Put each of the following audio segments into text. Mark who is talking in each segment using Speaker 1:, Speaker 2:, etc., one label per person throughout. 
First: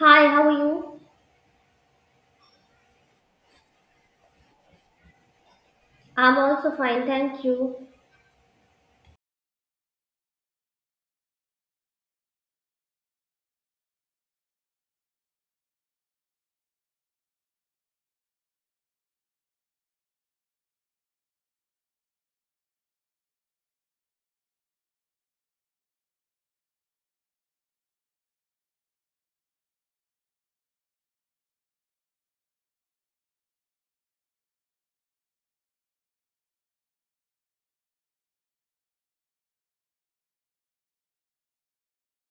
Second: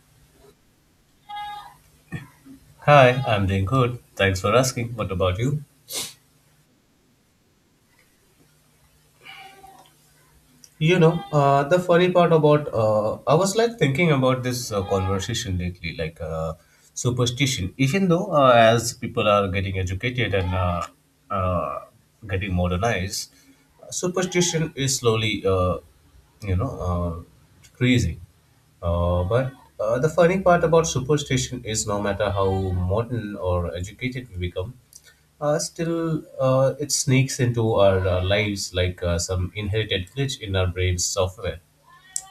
Speaker 1: Hi, how are you?
Speaker 2: Hi, I'm doing good. Thanks for asking. What about you?
Speaker 1: I'm also fine, thank you.
Speaker 2: The funny part about I was like thinking about this conversation lately, like superstition. Even though as people are getting educated and uh, getting modernized, superstition is slowly, you know, decreasing. But the funny part about superstition is no matter how modern or educated we become, still it sneaks into our lives like some inherited glitch in our brain's software.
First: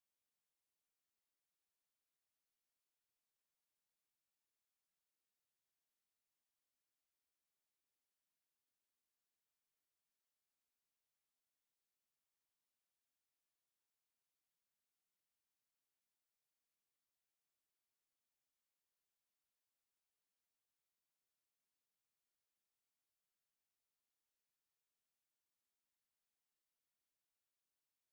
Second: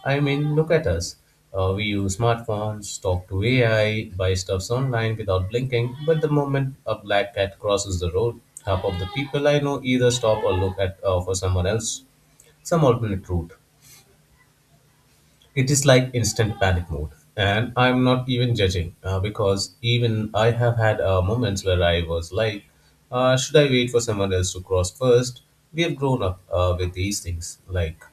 Speaker 2: I mean, look at us. We use smartphones, talk to AI, buy stuffs online without blinking, but the moment a black cat crosses the road, half of the people I know either stop or look at for someone else, some alternate route. It is like instant panic mode. And I'm not even judging because even I have had moments where I was like, should I wait for someone else to cross first? We have grown up with these things. Like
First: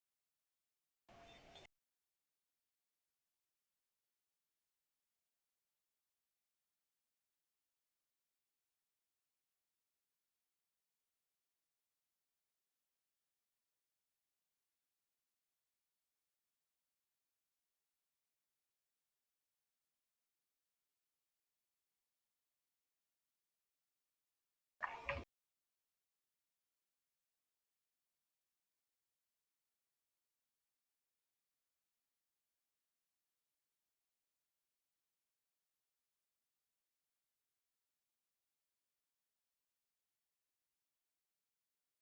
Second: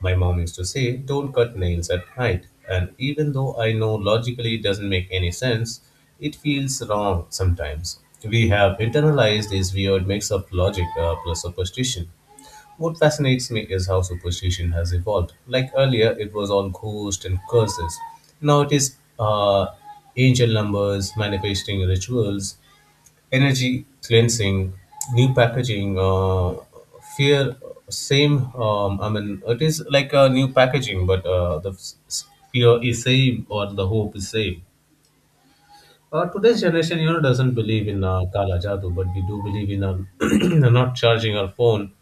Speaker 2: my mom used to say, don't cut nails at night. And even though I know logically it doesn't make any sense, it feels wrong sometimes. We have internalized this weird mix of logic plus superstition. What fascinates me is how superstition has evolved. Like earlier, it was all ghosts and curses. Now it is angel numbers, manifesting rituals, energy cleansing, new packaging, fear. Same. I mean, it is like a new packaging, but fear is same or the hope is same. Today's generation, you know, doesn't believe in Kala Jadu, but we do believe in not charging our phone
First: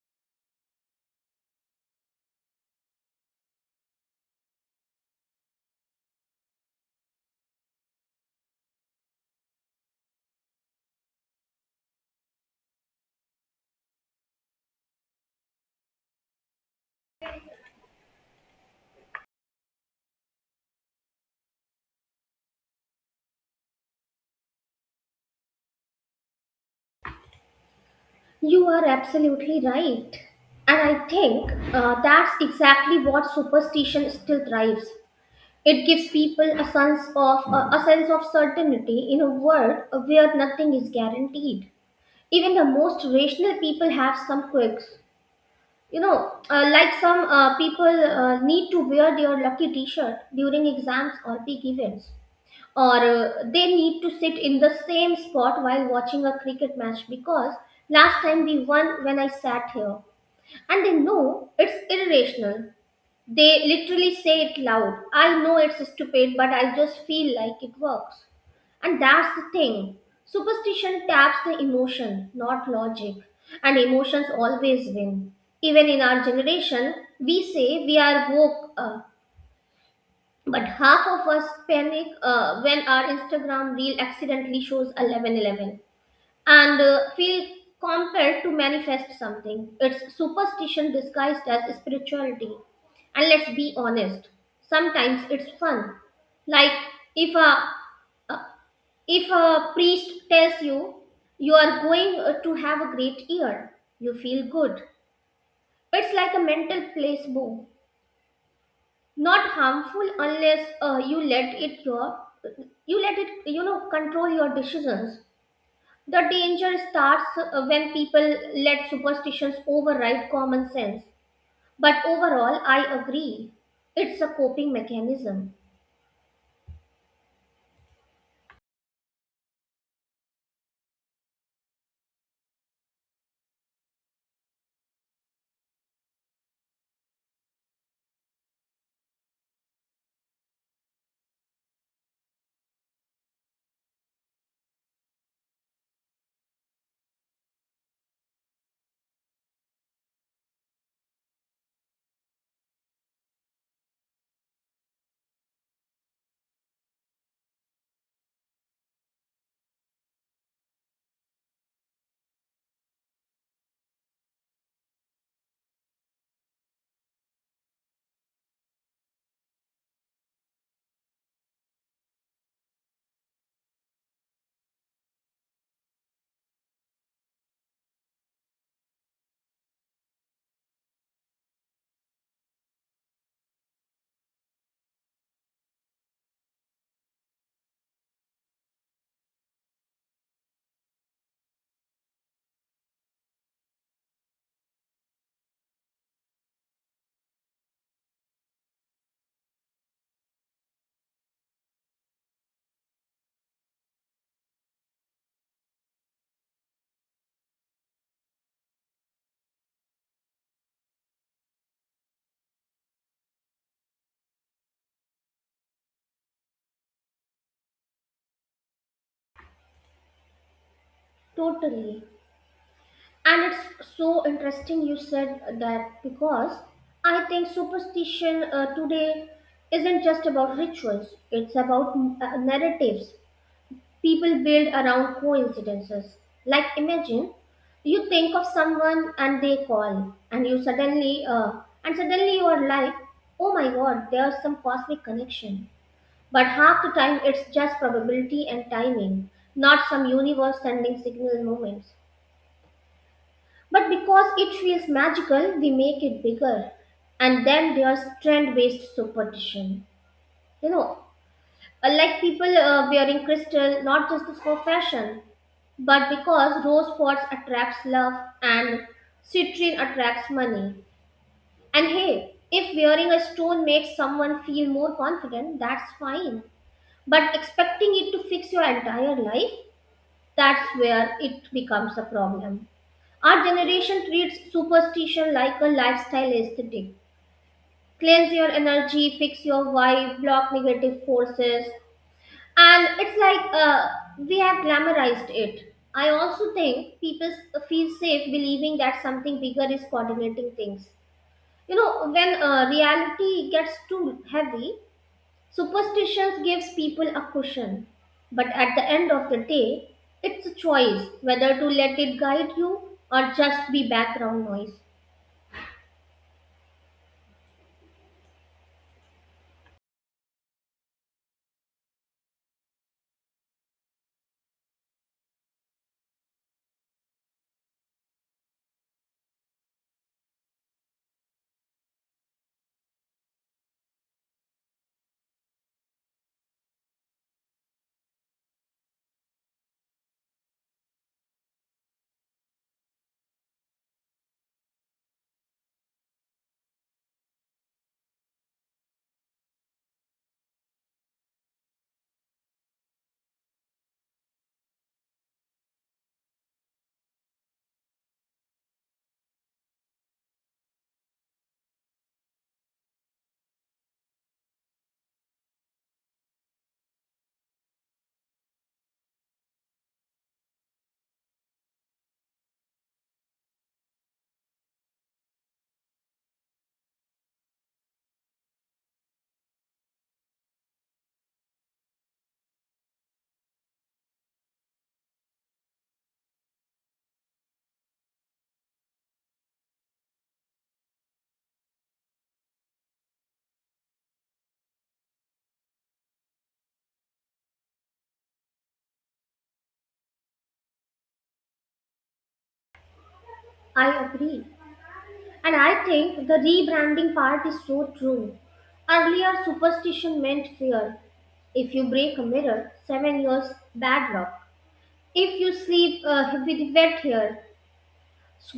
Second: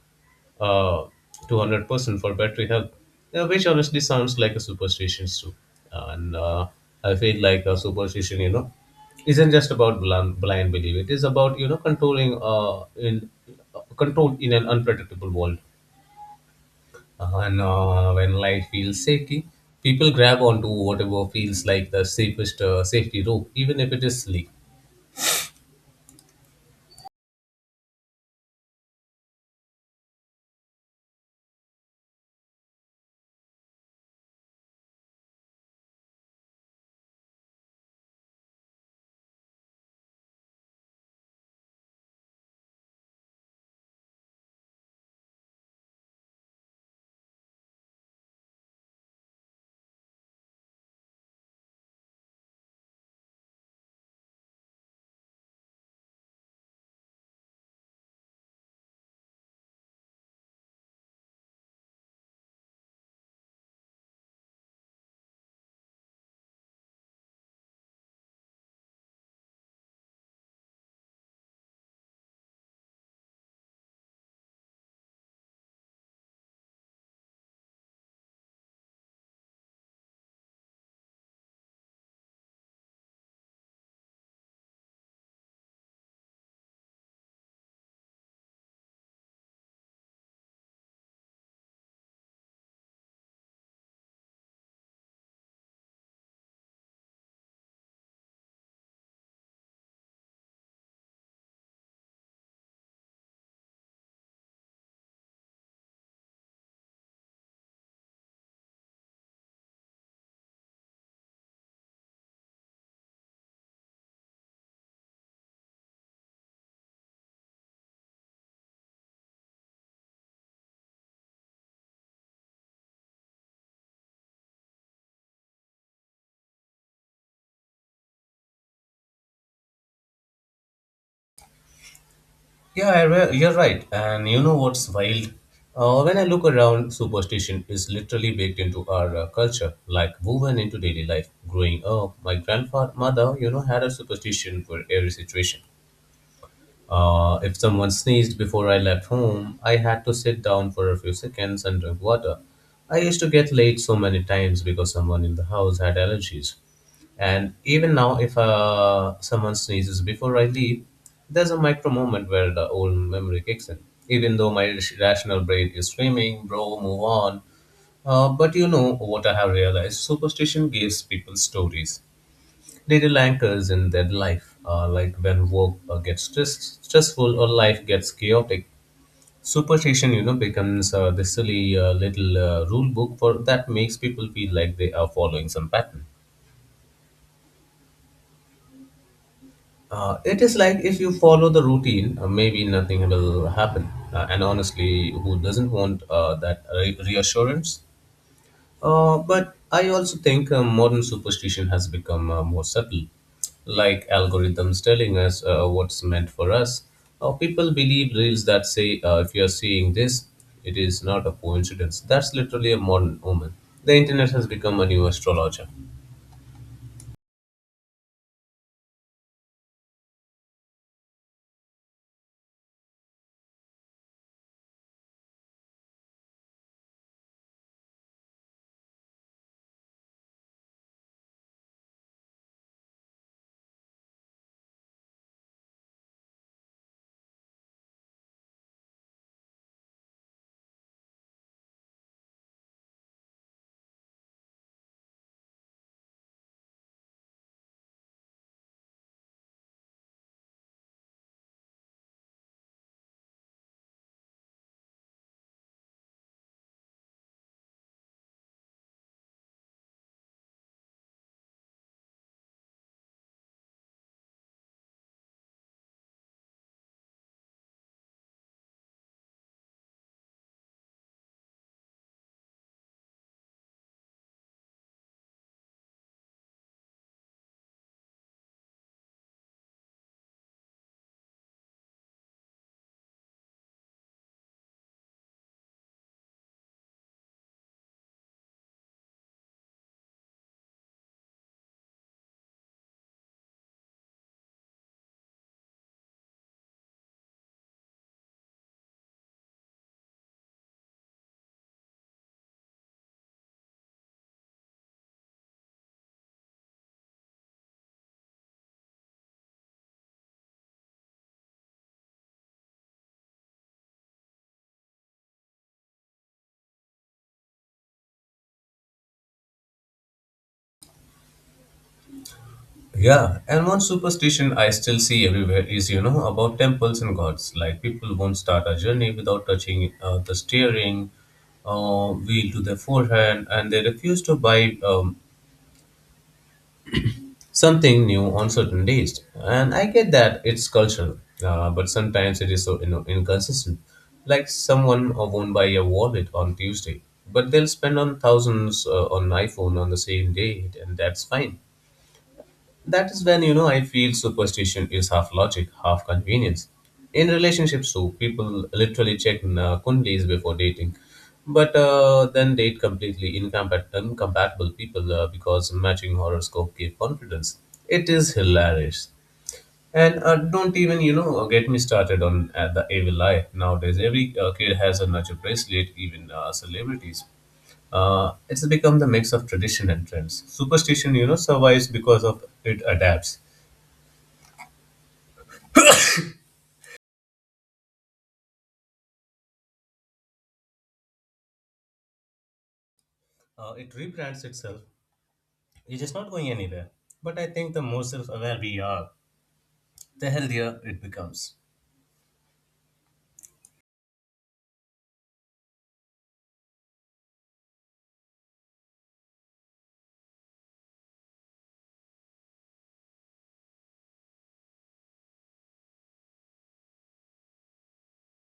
Speaker 2: uh, 200% for battery health, which honestly sounds like a superstition too. And I feel like a superstition, you know, isn't just about blind belief. It is about, you know, control in an unpredictable world. And when life feels shaky, people grab onto whatever feels like the safest safety rope, even if it is sleek.
Speaker 1: You are absolutely right. And I think that's exactly what superstition still thrives. It gives people a sense of a sense of certainty in a world where nothing is guaranteed. Even the most rational people have some quirks. Like some people need to wear their lucky T-shirt during exams or big events or they need to sit in the same spot while watching a cricket match because last time we won when I sat here. And they know it's irrational. They literally say it loud. I know it's stupid, but I just feel like it works. And that's the thing. Superstition taps the emotion, not logic. And emotions always win. Even in our generation, we say we are woke up, but half of us panic when our Instagram reel accidentally shows 11:11 and feel compelled to manifest something. It's superstition disguised as spirituality. And let's be honest, sometimes it's fun. Like if a if a priest tells you you are going to have a great year, you feel good. It's like a mental placebo. Not harmful unless you let it control your decisions. The danger starts when people let superstitions override common sense, but overall I agree, it's a coping mechanism.
Speaker 2: Yeah, you're right. And you know what's wild? When I look around, superstition is literally baked into our culture, like woven into daily life. Growing up, my grandfather, mother, you know, had a superstition for every situation. If someone sneezed before I left home, I had to sit down for a few seconds and drink water. I used to get late so many times because someone in the house had allergies. And even now, if someone sneezes before I leave, there's a micro moment where the old memory kicks in. Even though my rational brain is screaming, bro, move on, but you know what I have realized superstition gives people stories. Little anchors in their life, like when work stressful or life gets chaotic. Superstition, you know, becomes the silly little rule book for that makes people feel like they are following some pattern. It is like if you follow the routine, maybe nothing will happen. And honestly, who doesn't want that reassurance? But I also think modern superstition has become more subtle, like algorithms telling us what's meant for us. People believe reels that say, if you're seeing this, it is not a coincidence. That's literally a modern omen. The internet has become a new astrologer.
Speaker 1: Totally. And it's so interesting you said that because I think superstition today isn't just about rituals, it's about narratives people build around coincidences. Like imagine you think of someone and they call and suddenly you are like, oh my god, there's some cosmic connection. But half the time it's just probability and timing, not some universe sending signal moments. But because it feels magical, we make it bigger. And then there's trend based superstition. You know, like people wearing crystal not just for fashion, but because rose pots attracts love and citrine attracts money. And hey, if wearing a stone makes someone feel more confident, that's fine. But expecting it to fix your entire life, that's where it becomes a problem. Our generation treats superstition like a lifestyle aesthetic. Cleanse your energy, fix your vibe, block negative forces, and it's like we have glamorized it. I also think feel safe believing that something bigger is coordinating things. You know, when reality gets too heavy, superstitions gives people a cushion. But at the end of the day, it's a choice whether to let it guide you or just be background noise.
Speaker 2: Yeah, and one superstition I still see everywhere is, you know, about temples and gods. Like people won't start a journey without touching the steering wheel to their forehand, and they refuse to buy something new on certain days. And I get that it's cultural, but sometimes it is so you know, inconsistent. Like someone won't buy a wallet on Tuesday, but they'll spend on thousands on iPhone on the same day, and that's fine. That is when you know I feel superstition is half logic, half convenience. In relationships, too, people literally check kundlis before dating, but then date completely incompatible people because matching horoscope gave confidence. It is hilarious. And don't even, you know, get me started on the evil eye. Nowadays, every kid has a nurture bracelet, even celebrities. It's become the mix of tradition and trends. Superstition, you know, survives because of it adapts. It rebrands itself. It is not going anywhere. But I think the more self aware we are, the healthier it becomes.
Speaker 1: I agree. And I think the rebranding part is so true. Earlier, superstition meant fear. If you break a mirror, 7 years bad luck. If you sleep with wet hair,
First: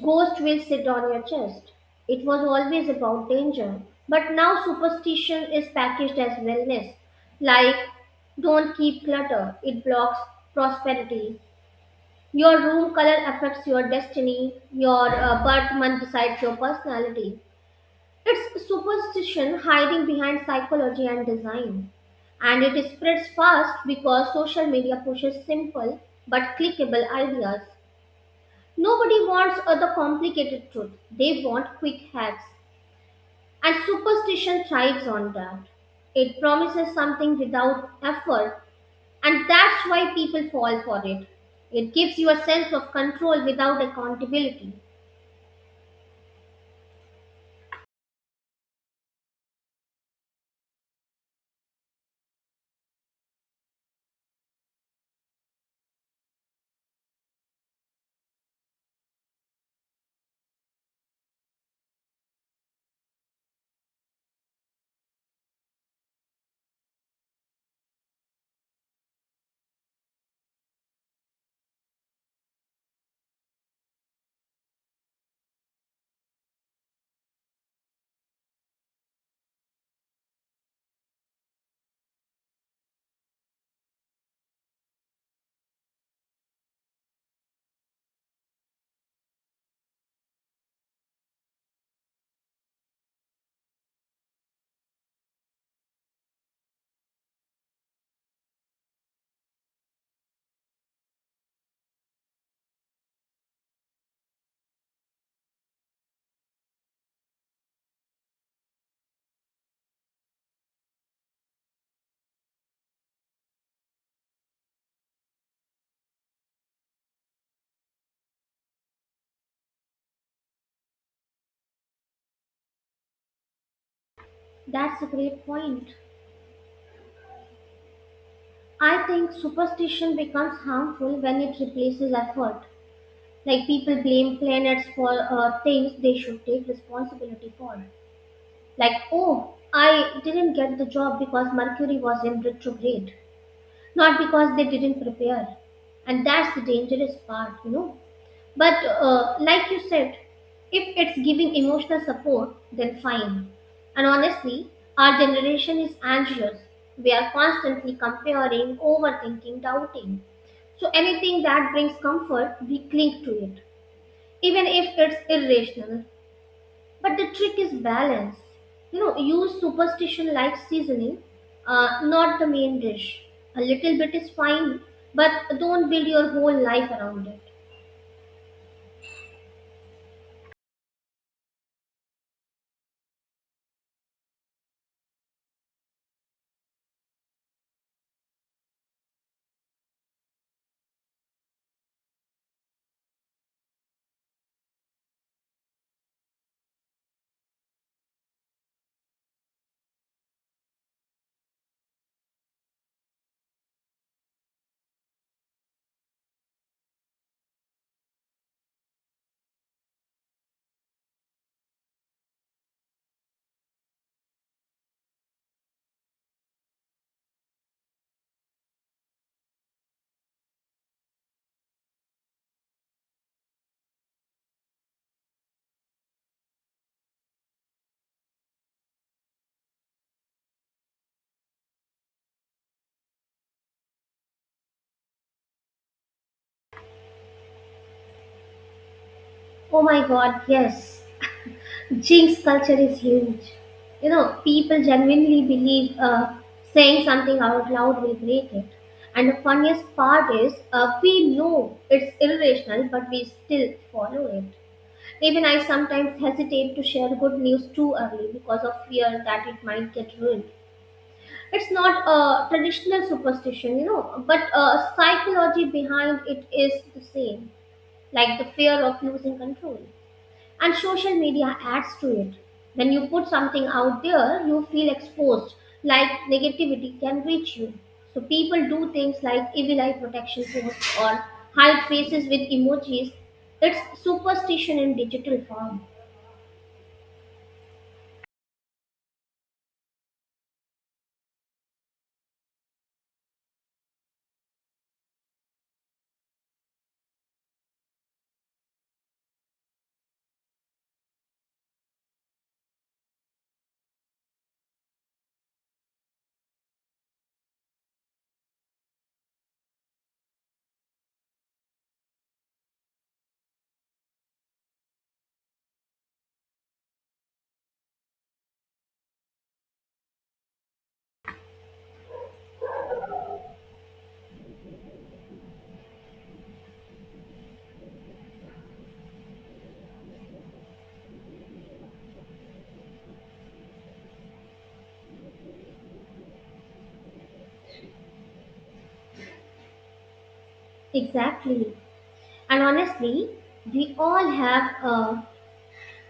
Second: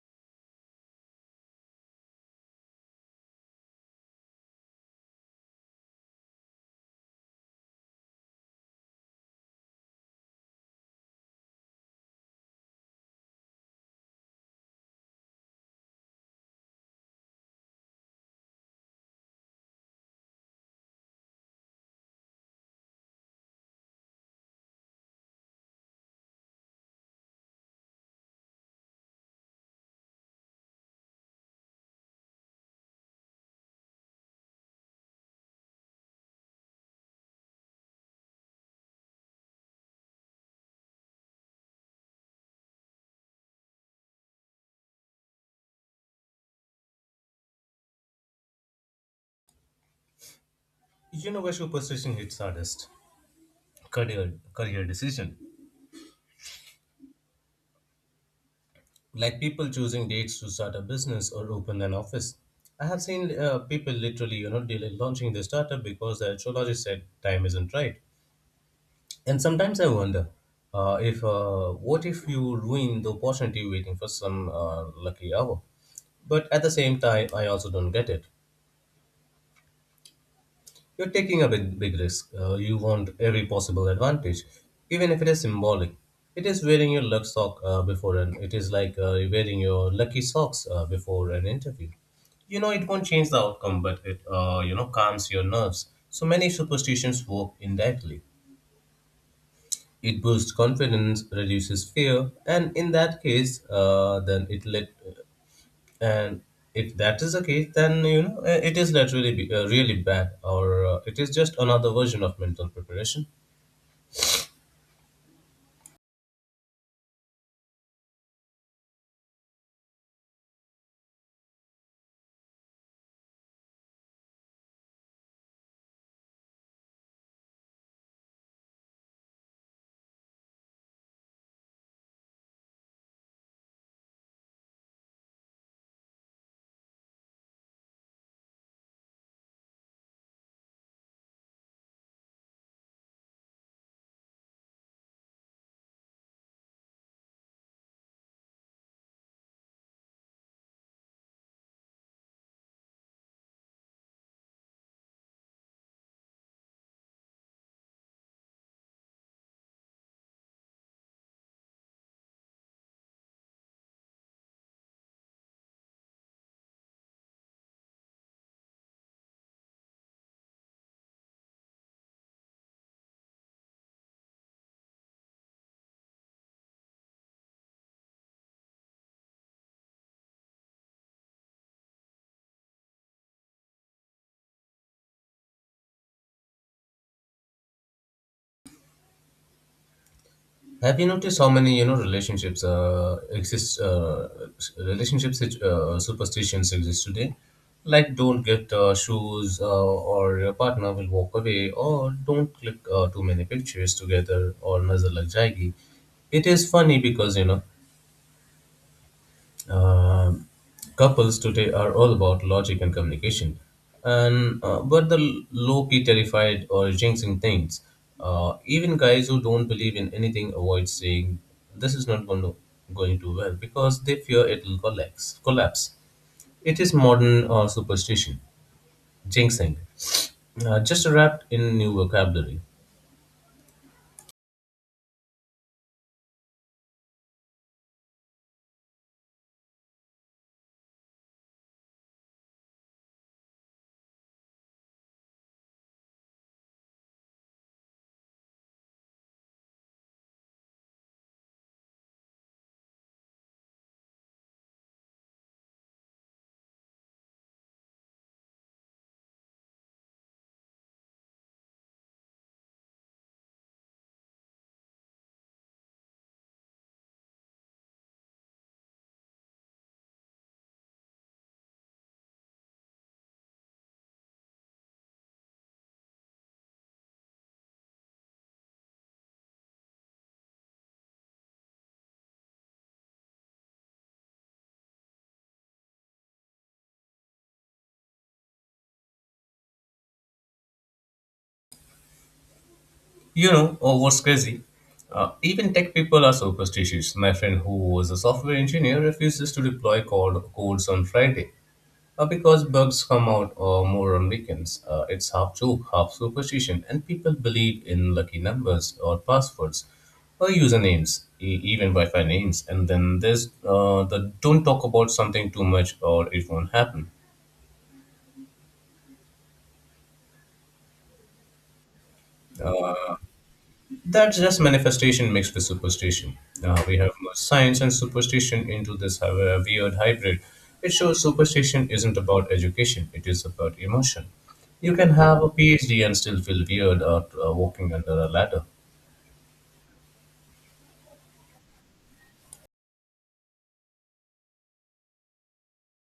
Speaker 1: ghost will sit on your chest. It was always about danger, but now superstition is packaged as wellness. Like, don't keep clutter; it blocks prosperity. Your room color affects your destiny. Your birth month decides your personality. It's superstition hiding behind psychology and design. And it spreads fast because social media pushes simple but clickable ideas. Nobody wants the complicated truth, they want quick hacks. And superstition thrives on that. It promises something without effort, and that's why people fall for it. It gives you a sense of control without accountability.
Speaker 2: You know where superstition hits hardest? Career decision. Like people choosing dates to start a business or open an office. I have seen people literally, you know, delay launching their startup because the astrologist said time isn't right. And sometimes I wonder, if what if you ruin the opportunity waiting for some lucky hour? But at the same time, I also don't get it. You're taking a big risk. You want every possible advantage, even if it is symbolic. It is wearing your luck sock before an. It is like wearing your lucky socks before an interview. You know it won't change the outcome, but it you know calms your nerves. So many superstitions work indirectly. It boosts confidence, reduces fear, and in that case, then it let and if that is the case, then you know it is not really bad, or it is just another version of mental preparation.
Speaker 1: That's a great point. I think superstition becomes harmful when it replaces effort. Like people blame planets for things they should take responsibility for. Like, oh, I didn't get the job because Mercury was in retrograde, not because they didn't prepare. And that's the dangerous part, you know. But like you said, if it's giving emotional support, then fine. And honestly, our generation is anxious. We are constantly comparing, overthinking, doubting. So anything that brings comfort, we cling to it, even if it's irrational. But the trick is balance. You know, use superstition like seasoning, not the main dish. A little bit is fine, but don't build your whole life around it.
Speaker 2: Have you noticed how many you know relationships exist relationship sit- superstitions exist today, like don't get shoes or your partner will walk away, or don't click too many pictures together or nuzzle like jaggy. It is funny because you know, Um couples today are all about logic and communication, and but the low key terrified or jinxing things. Even guys who don't believe in anything avoid saying this is not going to well because they fear it will collapse. It is modern superstition, jinxing, just wrapped in new vocabulary.
Speaker 1: Oh my god, yes. Jinx culture is huge. You know, people genuinely believe saying something out loud will break it. And the funniest part is, we know it's irrational, but we still follow it. Even I sometimes hesitate to share good news too early because of fear that it might get ruined. It's not a traditional superstition, you know, but psychology behind it is the same, like the fear of losing control. And social media adds to it. When you put something out there, you feel exposed, like negativity can reach you. So people do things like evil eye protection posts or hide faces with emojis. It's superstition in digital form.
Speaker 2: You know, oh, what's crazy? Even tech people are so superstitious. My friend, who was a software engineer, refuses to deploy codes on Friday because bugs come out more on weekends. It's half joke, half superstition, and people believe in lucky numbers or passwords or usernames, even Wi-Fi names. And then there's the don't talk about something too much or it won't happen. That's just manifestation mixed with superstition. We have merged science and superstition into this weird hybrid. It shows superstition isn't about education, it is about emotion. You can have a PhD and still feel weird out walking under a ladder.
Speaker 1: Exactly. And honestly, we all have uh,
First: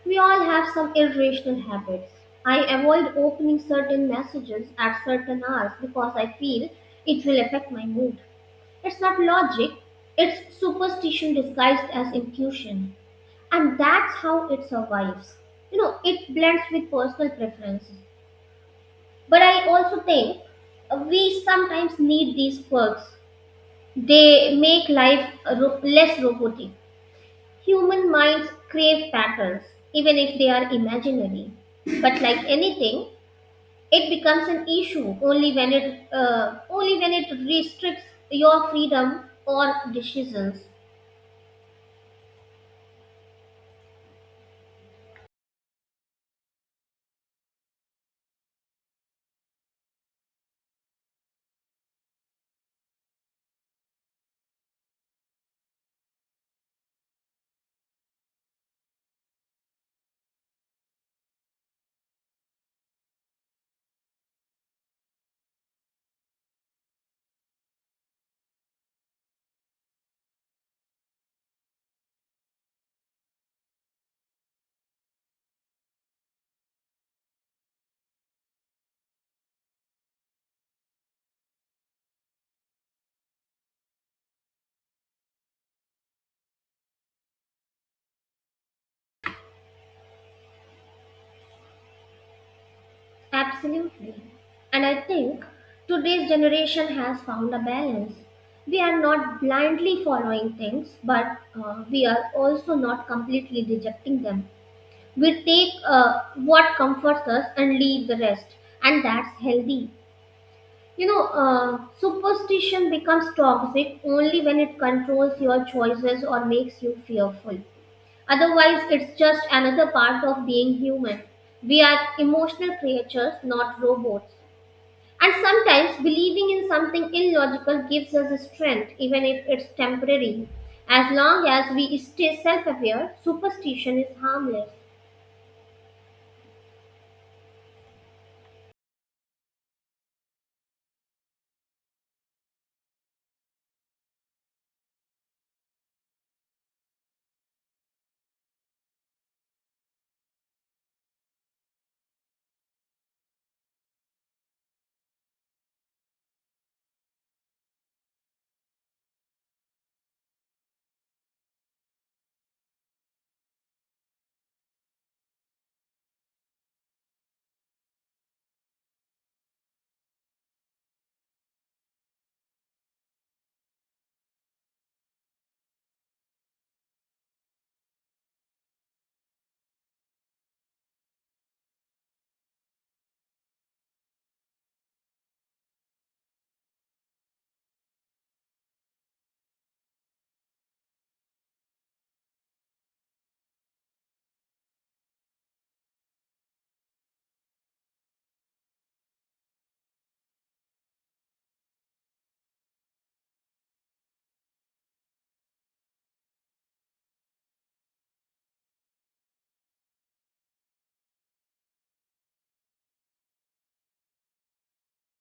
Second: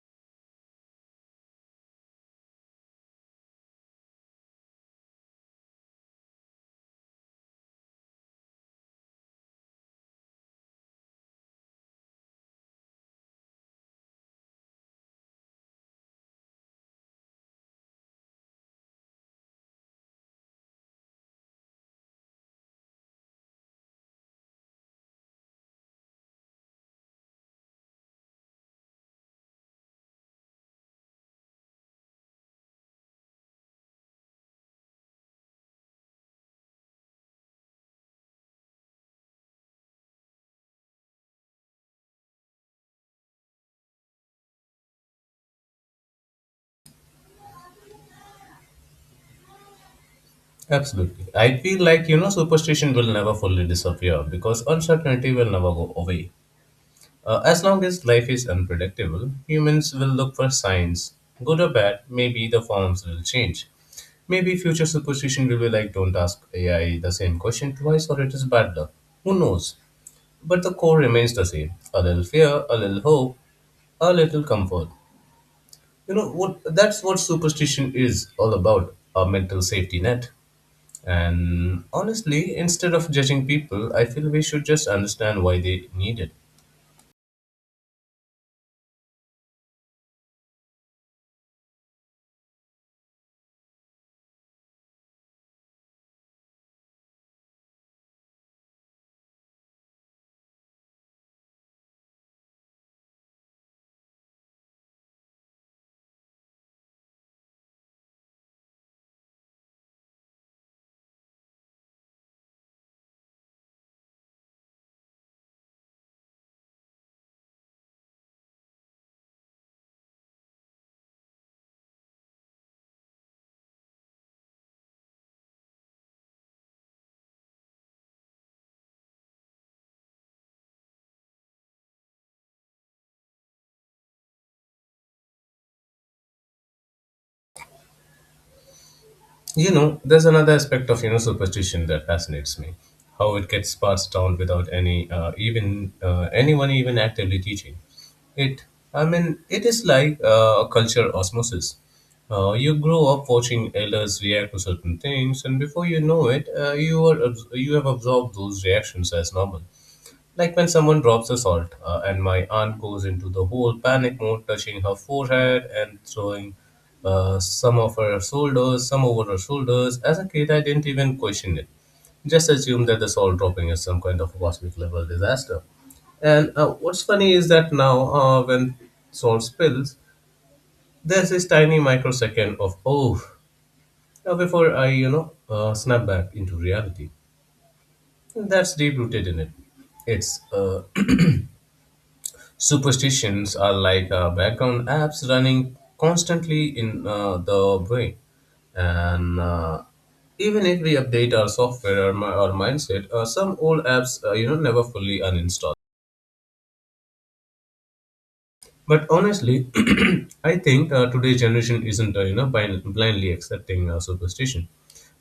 Speaker 1: we all have some irrational habits. I avoid opening certain messages at certain hours because I feel it will affect my mood. It's not logic, it's superstition disguised as intuition. And that's how it survives. You know, it blends with personal preference. But I also think we sometimes need these quirks. They make life less robotic. Human minds crave patterns, even if they are imaginary. But like anything, it becomes an issue only when it restricts your freedom or decisions.
Speaker 2: Absolutely. I feel like, you know, superstition will never fully disappear because uncertainty will never go away. As long as life is unpredictable, humans will look for signs. Good or bad, maybe the forms will change. Maybe future superstition will be like don't ask AI the same question twice or it is bad luck. Who knows? But the core remains the same. A little fear, a little hope, a little comfort. You know what, that's what superstition is all about, a mental safety net. And honestly, instead of judging people, I feel we should just understand why they need it.
Speaker 1: Absolutely. And I think today's generation has found a balance. We are not blindly following things, but we are also not completely rejecting them. We take what comforts us and leave the rest, and that's healthy. Superstition becomes toxic only when it controls your choices or makes you fearful. Otherwise, it's just another part of being human. We are emotional creatures, not robots. And sometimes believing in something illogical gives us strength, even if it's temporary. As long as we stay self aware, superstition is harmless.
Speaker 2: You know, there's another aspect of you know superstition that fascinates me, how it gets passed down without anyone even actively teaching it. I mean, it is like culture osmosis. You grow up watching elders react to certain things, and before you know it, you have absorbed those reactions as normal. Like when someone drops a salt, and my aunt goes into the whole panic mode, touching her forehead and throwing some over her shoulders. As a kid, I didn't even question it. Just assumed that the salt dropping is some kind of cosmic level disaster. And what's funny is that now, when salt spills, there's this tiny microsecond of oh, before I you know snap back into reality. That's deep rooted in it. It's Superstitions are like background apps running constantly in the brain. And even if we update our software or our mindset, some old apps you know never fully uninstall. But honestly, I think today's generation isn't you know blindly accepting superstition.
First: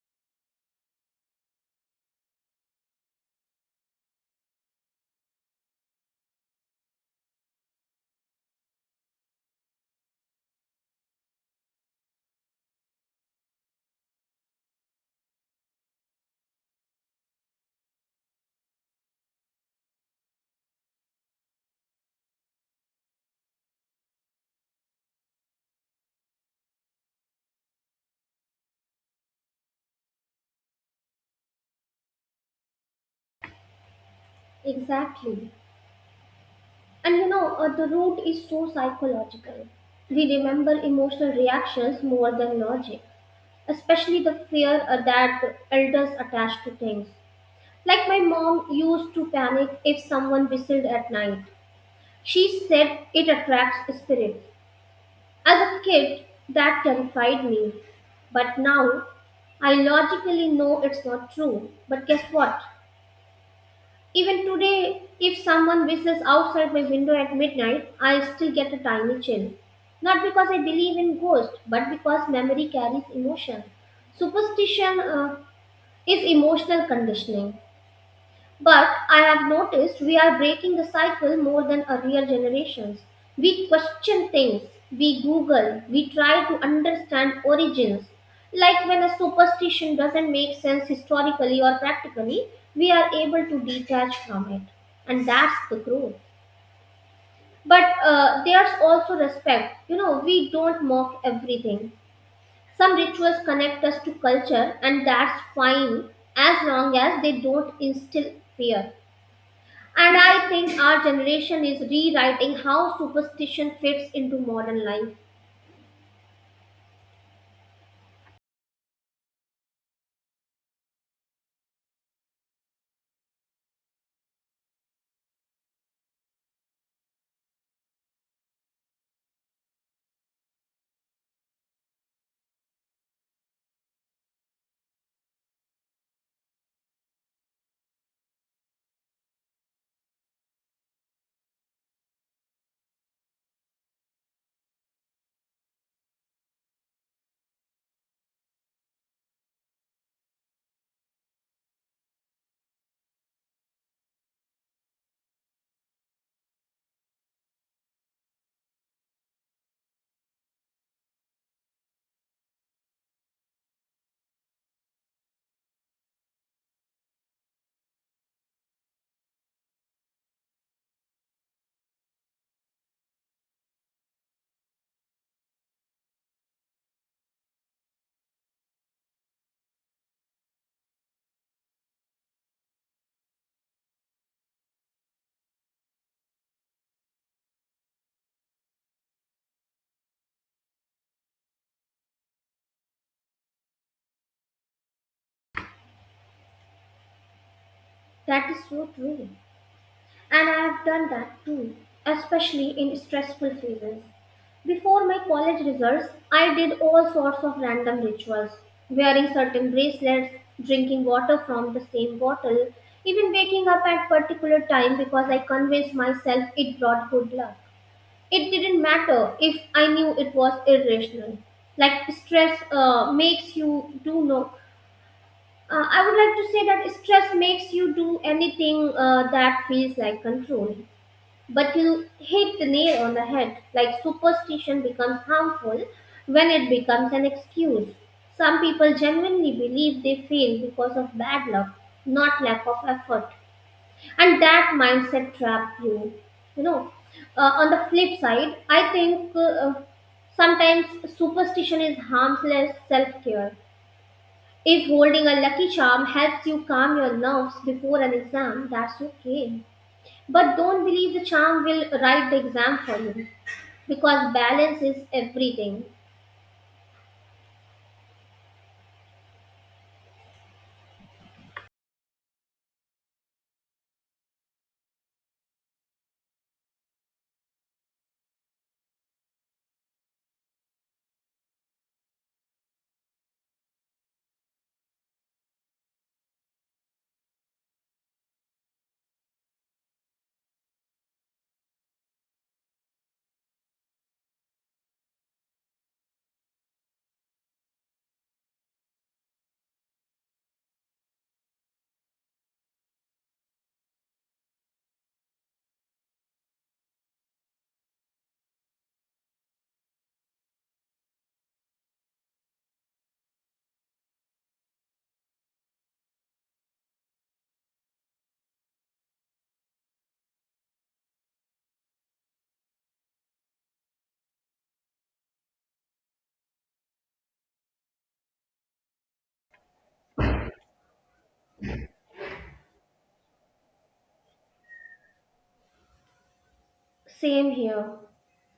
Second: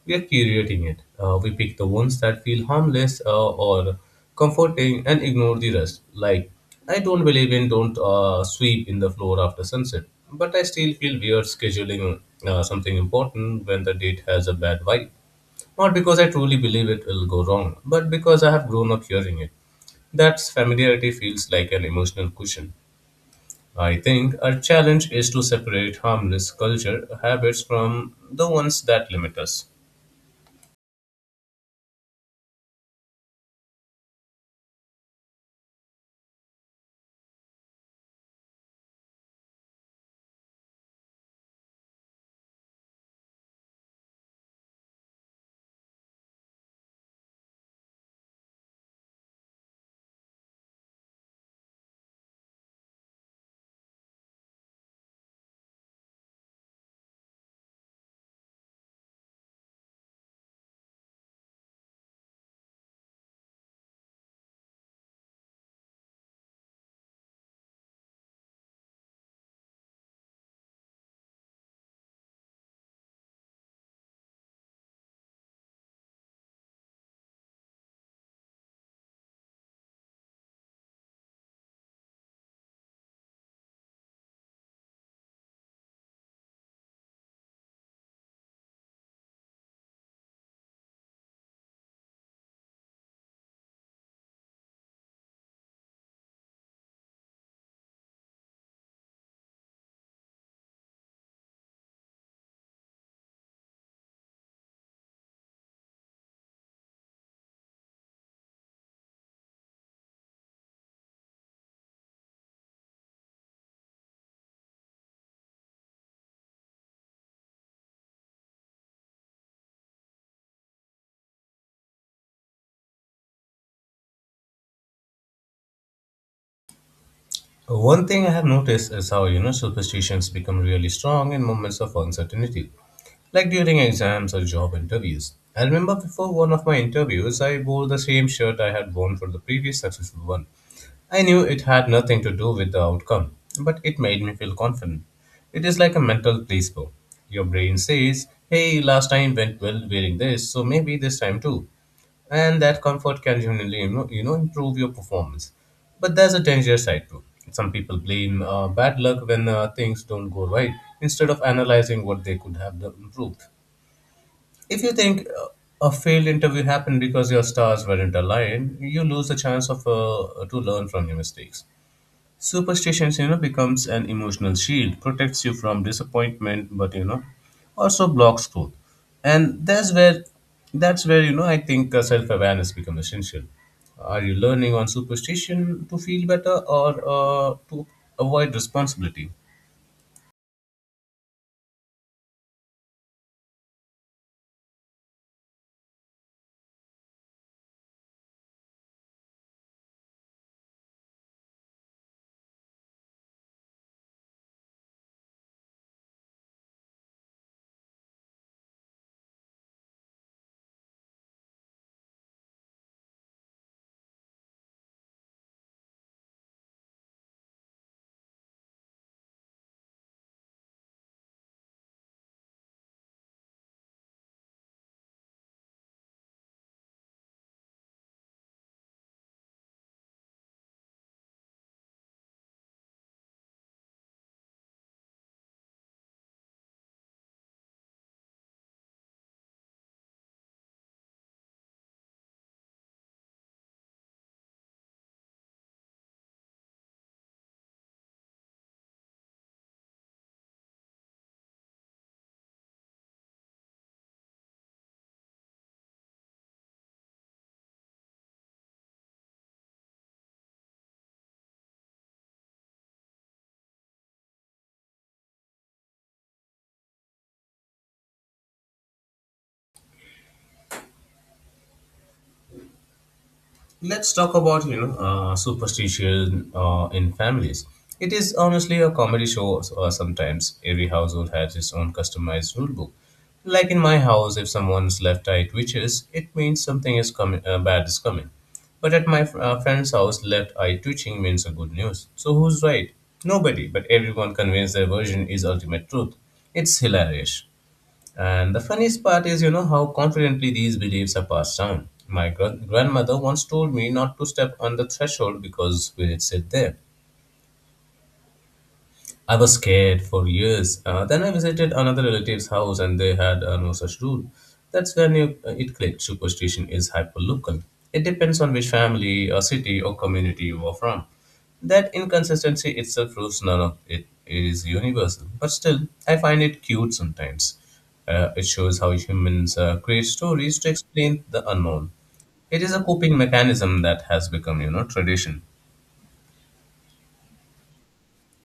Speaker 2: We are curating it. We pick the ones that feel harmless or comforting and ignore the rest. Like I don't believe in don't sweep in the floor after sunset, but I still feel weird scheduling something important when the date has a bad vibe. Not because I truly believe it will go wrong, but because I have grown up hearing it. That familiarity feels like an emotional cushion. I think our challenge is to separate harmless culture habits from the ones that limit us.
Speaker 1: Exactly. And the root is so psychological. We remember emotional reactions more than logic, especially the fear that elders attach to things. Like my mom used to panic if someone whistled at night. She said it attracts spirits. As a kid, that terrified me. But now, I logically know it's not true. But guess what? Even today, if someone whistles outside my window at midnight, I still get a tiny chill. Not because I believe in ghosts, but because memory carries emotion. Superstition is emotional conditioning. But I have noticed we are breaking the cycle more than earlier generations. We question things, we Google, we try to understand origins. Like when a superstition doesn't make sense historically or practically, we are able to detach from it. And that's the growth. But there's also respect. You know, we don't mock everything. Some rituals connect us to culture, and that's fine as long as they don't instill fear. And I think our generation is rewriting how superstition fits into modern life.
Speaker 2: One thing I have noticed is how superstitions become really strong in moments of uncertainty, like during exams or job interviews. I remember before one of my interviews, I wore the same shirt I had worn for the previous successful one. I knew it had nothing to do with the outcome, but it made me feel confident. It is like a mental placebo. Your brain says, hey, last time went well wearing this, so maybe this time too. And that comfort can genuinely improve your performance. But there's a danger side too. Some people blame bad luck when things don't go right instead of analyzing what they improved. If you think a failed interview happened because your stars weren't aligned, you lose the chance of to learn from your mistakes. Superstitions becomes an emotional shield, protects you from disappointment, but also blocks growth. And that's where I think self-awareness becomes essential. Are you learning on superstition to feel better or to avoid responsibility?
Speaker 1: That is so true. And I have done that too, especially in stressful phases. Before my college results, I did all sorts of random rituals, wearing certain bracelets, drinking water from the same bottle, even waking up at particular time because I convinced myself it brought good luck. It didn't matter if I knew it was irrational. Like stress makes you do no. I would like to say that stress makes you do anything that feels like control. But you hit the nail on the head. Like superstition becomes harmful when it becomes an excuse. Some people genuinely believe they fail because of bad luck, not lack of effort, and that mindset trap you. You know, on the flip side, I think sometimes superstition is harmless self-care. If holding a lucky charm helps you calm your nerves before an exam, that's okay, but don't believe the charm will write the exam for you, because balance is everything.
Speaker 2: Let's talk about superstition in families. It is honestly a comedy show. Sometimes every household has its own customized rule book. Like in my house, if someone's left eye twitches, it means something is coming, bad is coming. But at my friend's house, left eye twitching means a good news. So who's right? Nobody, but everyone conveys their version is ultimate truth. It's hilarious. And the funniest part is, you know, how confidently these beliefs are passed down. My grandmother once told me not to step on the threshold because we'd sit there. I was scared for years. Then I visited another relative's house and they had no such rule. That's when it clicked. Superstition is hyperlocal. It depends on which family, or city, or community you are from. That inconsistency itself proves none of it is universal. But still, I find it cute sometimes. It shows how humans create stories to explain the unknown. It is a coping mechanism that has become, you know, tradition.
Speaker 1: Same here.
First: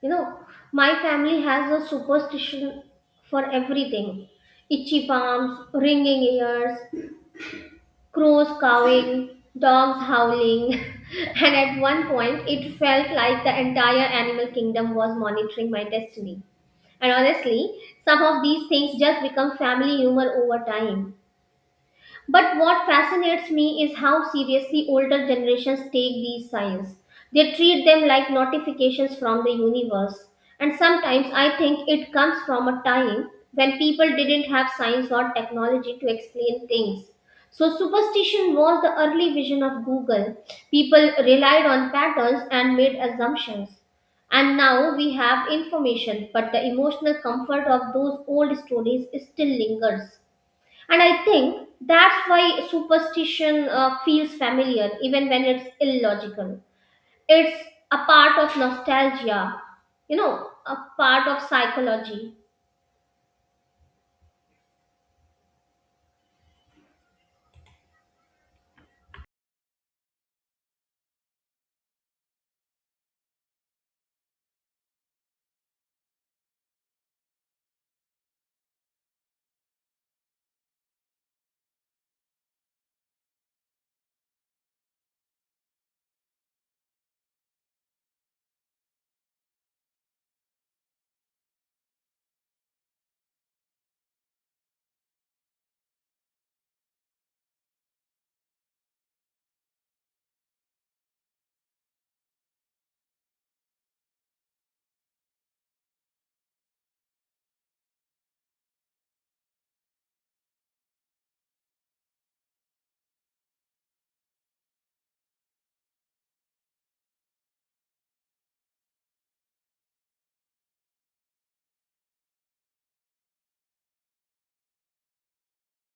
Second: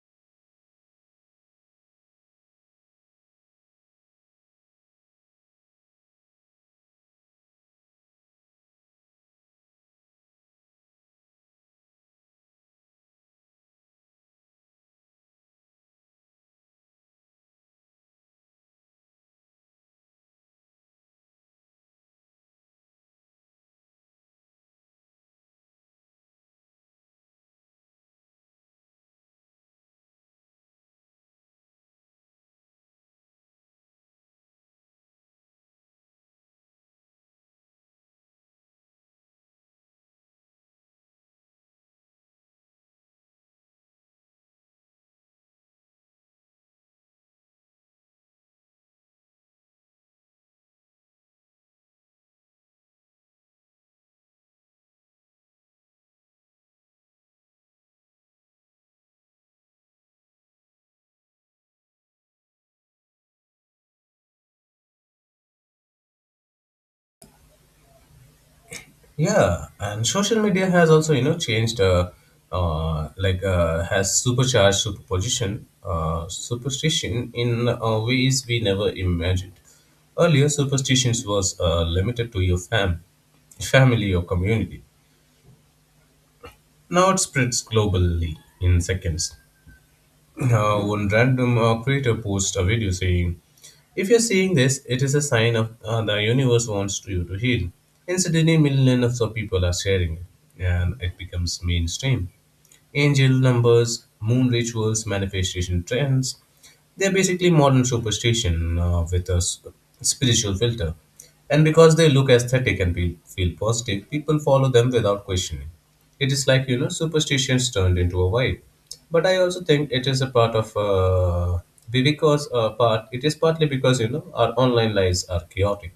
Speaker 1: You know, my family has a superstition for everything: itchy palms, ringing ears, crows cawing, dogs howling, and at one point it felt like the entire animal kingdom was monitoring my destiny. And honestly, some of these things just become family humor over time. But what fascinates me is how seriously older generations take these signs. They treat them like notifications from the universe. And sometimes I think it comes from a time when people didn't have science or technology to explain things. So, superstition was the early vision of Google. People relied on patterns and made assumptions. And now we have information, but the emotional comfort of those old stories still lingers. And I think that's why superstition feels familiar even when it's illogical. It's a part of nostalgia, you know, a part of psychology.
Speaker 2: Yeah, and social media has also changed, like has supercharged superstition in ways we never imagined. Earlier, superstitions was limited to your family or community. Now it spreads globally in seconds. One random creator posted a video saying, if you're seeing this, it is a sign of, the universe wants you to heal. Incidentally, millions of people are sharing it, and it becomes mainstream. Angel numbers, moon rituals, manifestation trends. They're basically modern superstition with a spiritual filter. And because they look aesthetic and feel positive, people follow them without questioning. It is like, you know, superstitions turned into a vibe. But I also think it is a part of, it is partly because, you know, our online lives are chaotic.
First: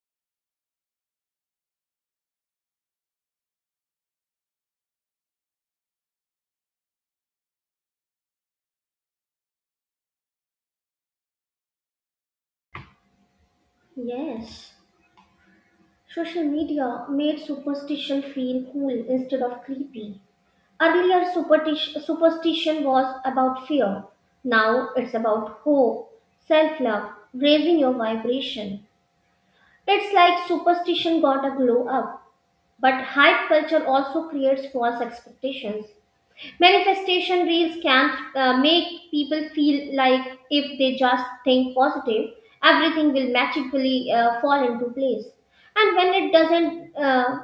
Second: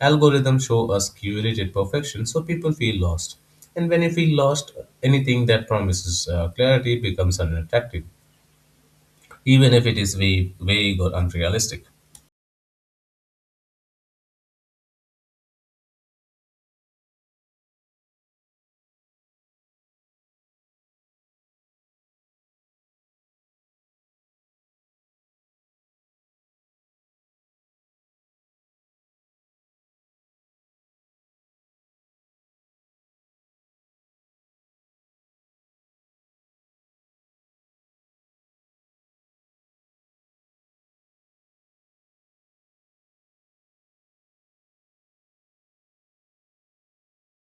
Speaker 2: Algorithms show us curated perfection, so people feel lost. And when you feel lost, anything that promises clarity becomes unattractive, even if it is vague or unrealistic.
Speaker 1: Yes. Social media made superstition feel cool instead of creepy. Earlier, superstition was about fear. Now it's about hope, self love, raising your vibration. It's like superstition got a glow up. But hype culture also creates false expectations. Manifestation reels can make people feel like if they just think positive, everything will magically fall into place. And when it doesn't,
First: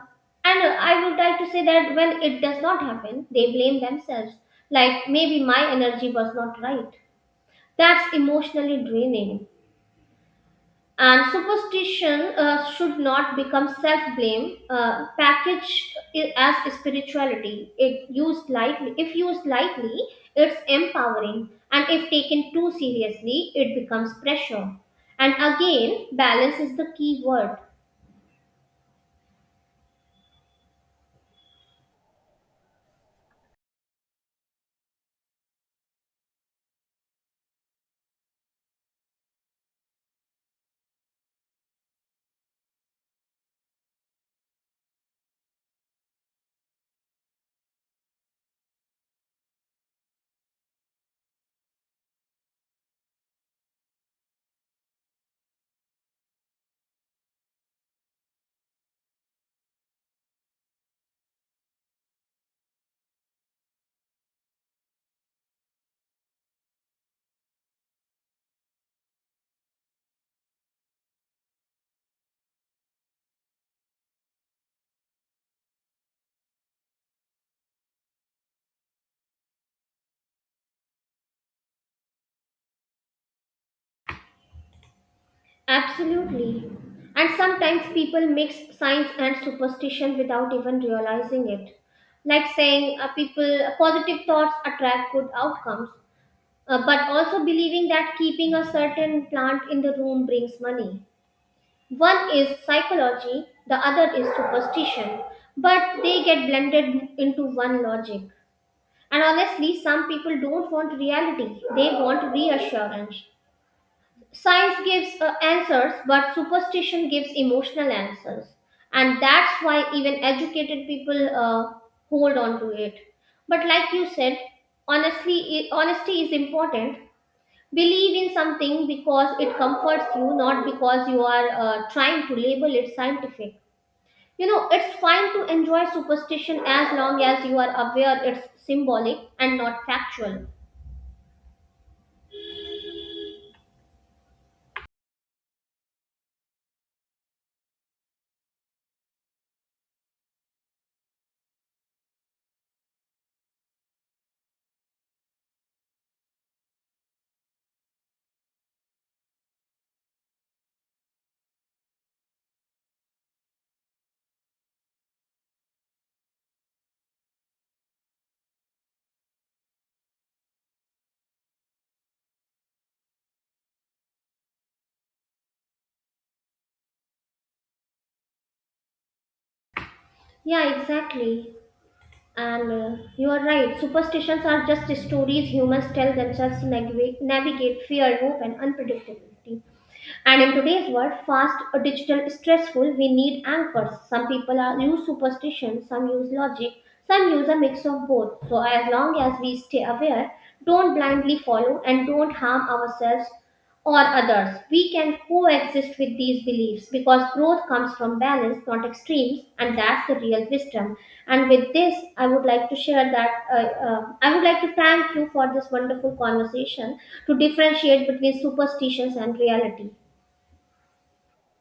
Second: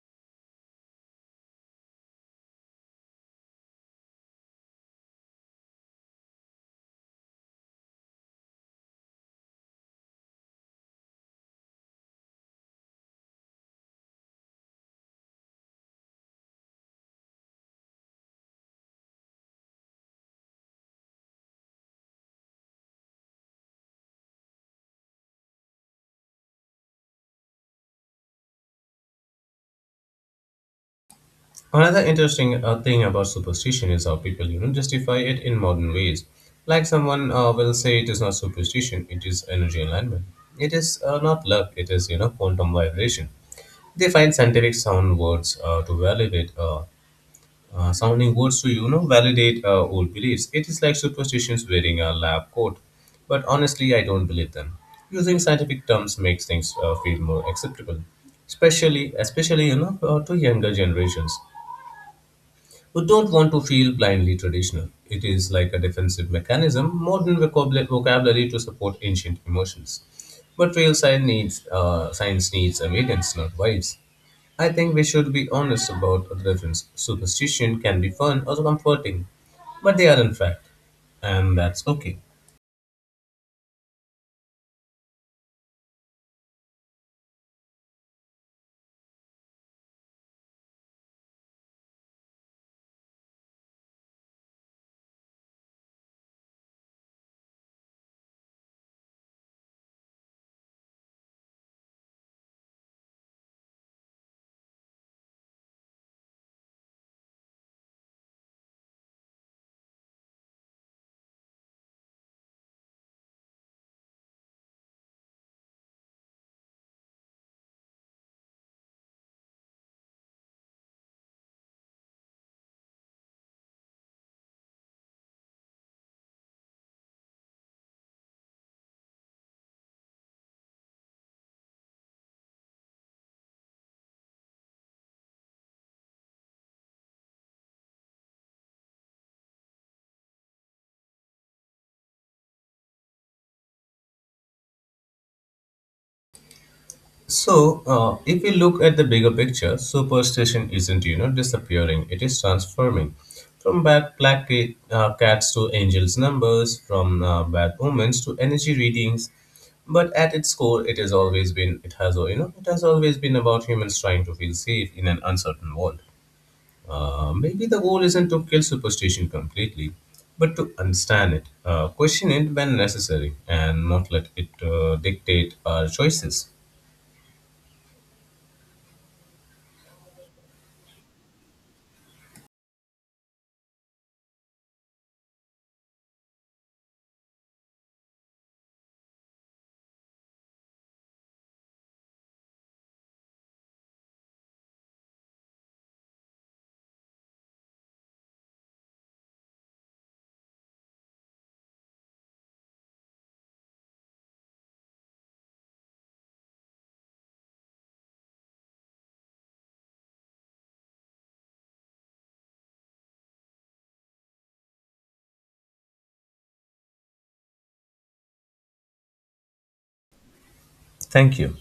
Speaker 1: and I would like to say that when it does not happen, they blame themselves. Like maybe my energy was not right. That's emotionally draining. And superstition should not become self blame, packaged as spirituality. If used lightly, it's empowering, and if taken too seriously, it becomes pressure. And again, balance is the key word.
Speaker 2: Another interesting thing about superstition is how people justify it in modern ways. Like someone will say it is not superstition, it is energy alignment. It is, not luck, it is quantum vibration. They find scientific sound words to validate sounding words to validate old beliefs. It is like superstitions wearing a lab coat, but honestly, I don't believe them. Using scientific terms makes things feel more acceptable, especially to younger generations. We don't want to feel blindly traditional. It is like a defensive mechanism, modern vocabulary to support ancient emotions. But real science needs evidence, not vibes. I think we should be honest about the difference. Superstition can be fun or comforting, but they aren't fact, and that's okay.
Speaker 1: Absolutely. And sometimes people mix science and superstition without even realizing it. Like saying people positive thoughts attract good outcomes, but also believing that keeping a certain plant in the room brings money. One is psychology, the other is superstition, but they get blended into one logic. And honestly, some people don't want reality, they want reassurance. Science gives answers, but superstition gives emotional answers. And that's why even educated people hold on to it. But like you said, honestly, honesty is important. Believe in something because it comforts you, not because you are trying to label it scientific. You know, it's fine to enjoy superstition as long as you are aware it's symbolic and not factual.
Speaker 2: So, if we look at the bigger picture, superstition isn't disappearing; it is transforming. From bad black cats to angels' numbers, from bad omens to energy readings, but at its core, it has it has always been about humans trying to feel safe in an uncertain world. Maybe the goal isn't to kill superstition completely, but to understand it, question it when necessary, and not let it dictate our choices.
Speaker 1: Yeah, exactly. And you are right. Superstitions are just stories humans tell themselves to navigate, navigate fear, hope, and unpredictability. And in today's world, fast or digital stressful, we need anchors. Some people are use superstition, some use logic, some use a mix of both. So as long as we stay aware, don't blindly follow and don't harm ourselves or others. We can coexist with these beliefs because growth comes from balance, not extremes, and that's the real wisdom. And with this, I would like to share that I would like to thank you for this wonderful conversation to differentiate between superstitions and reality.
Speaker 2: Thank you.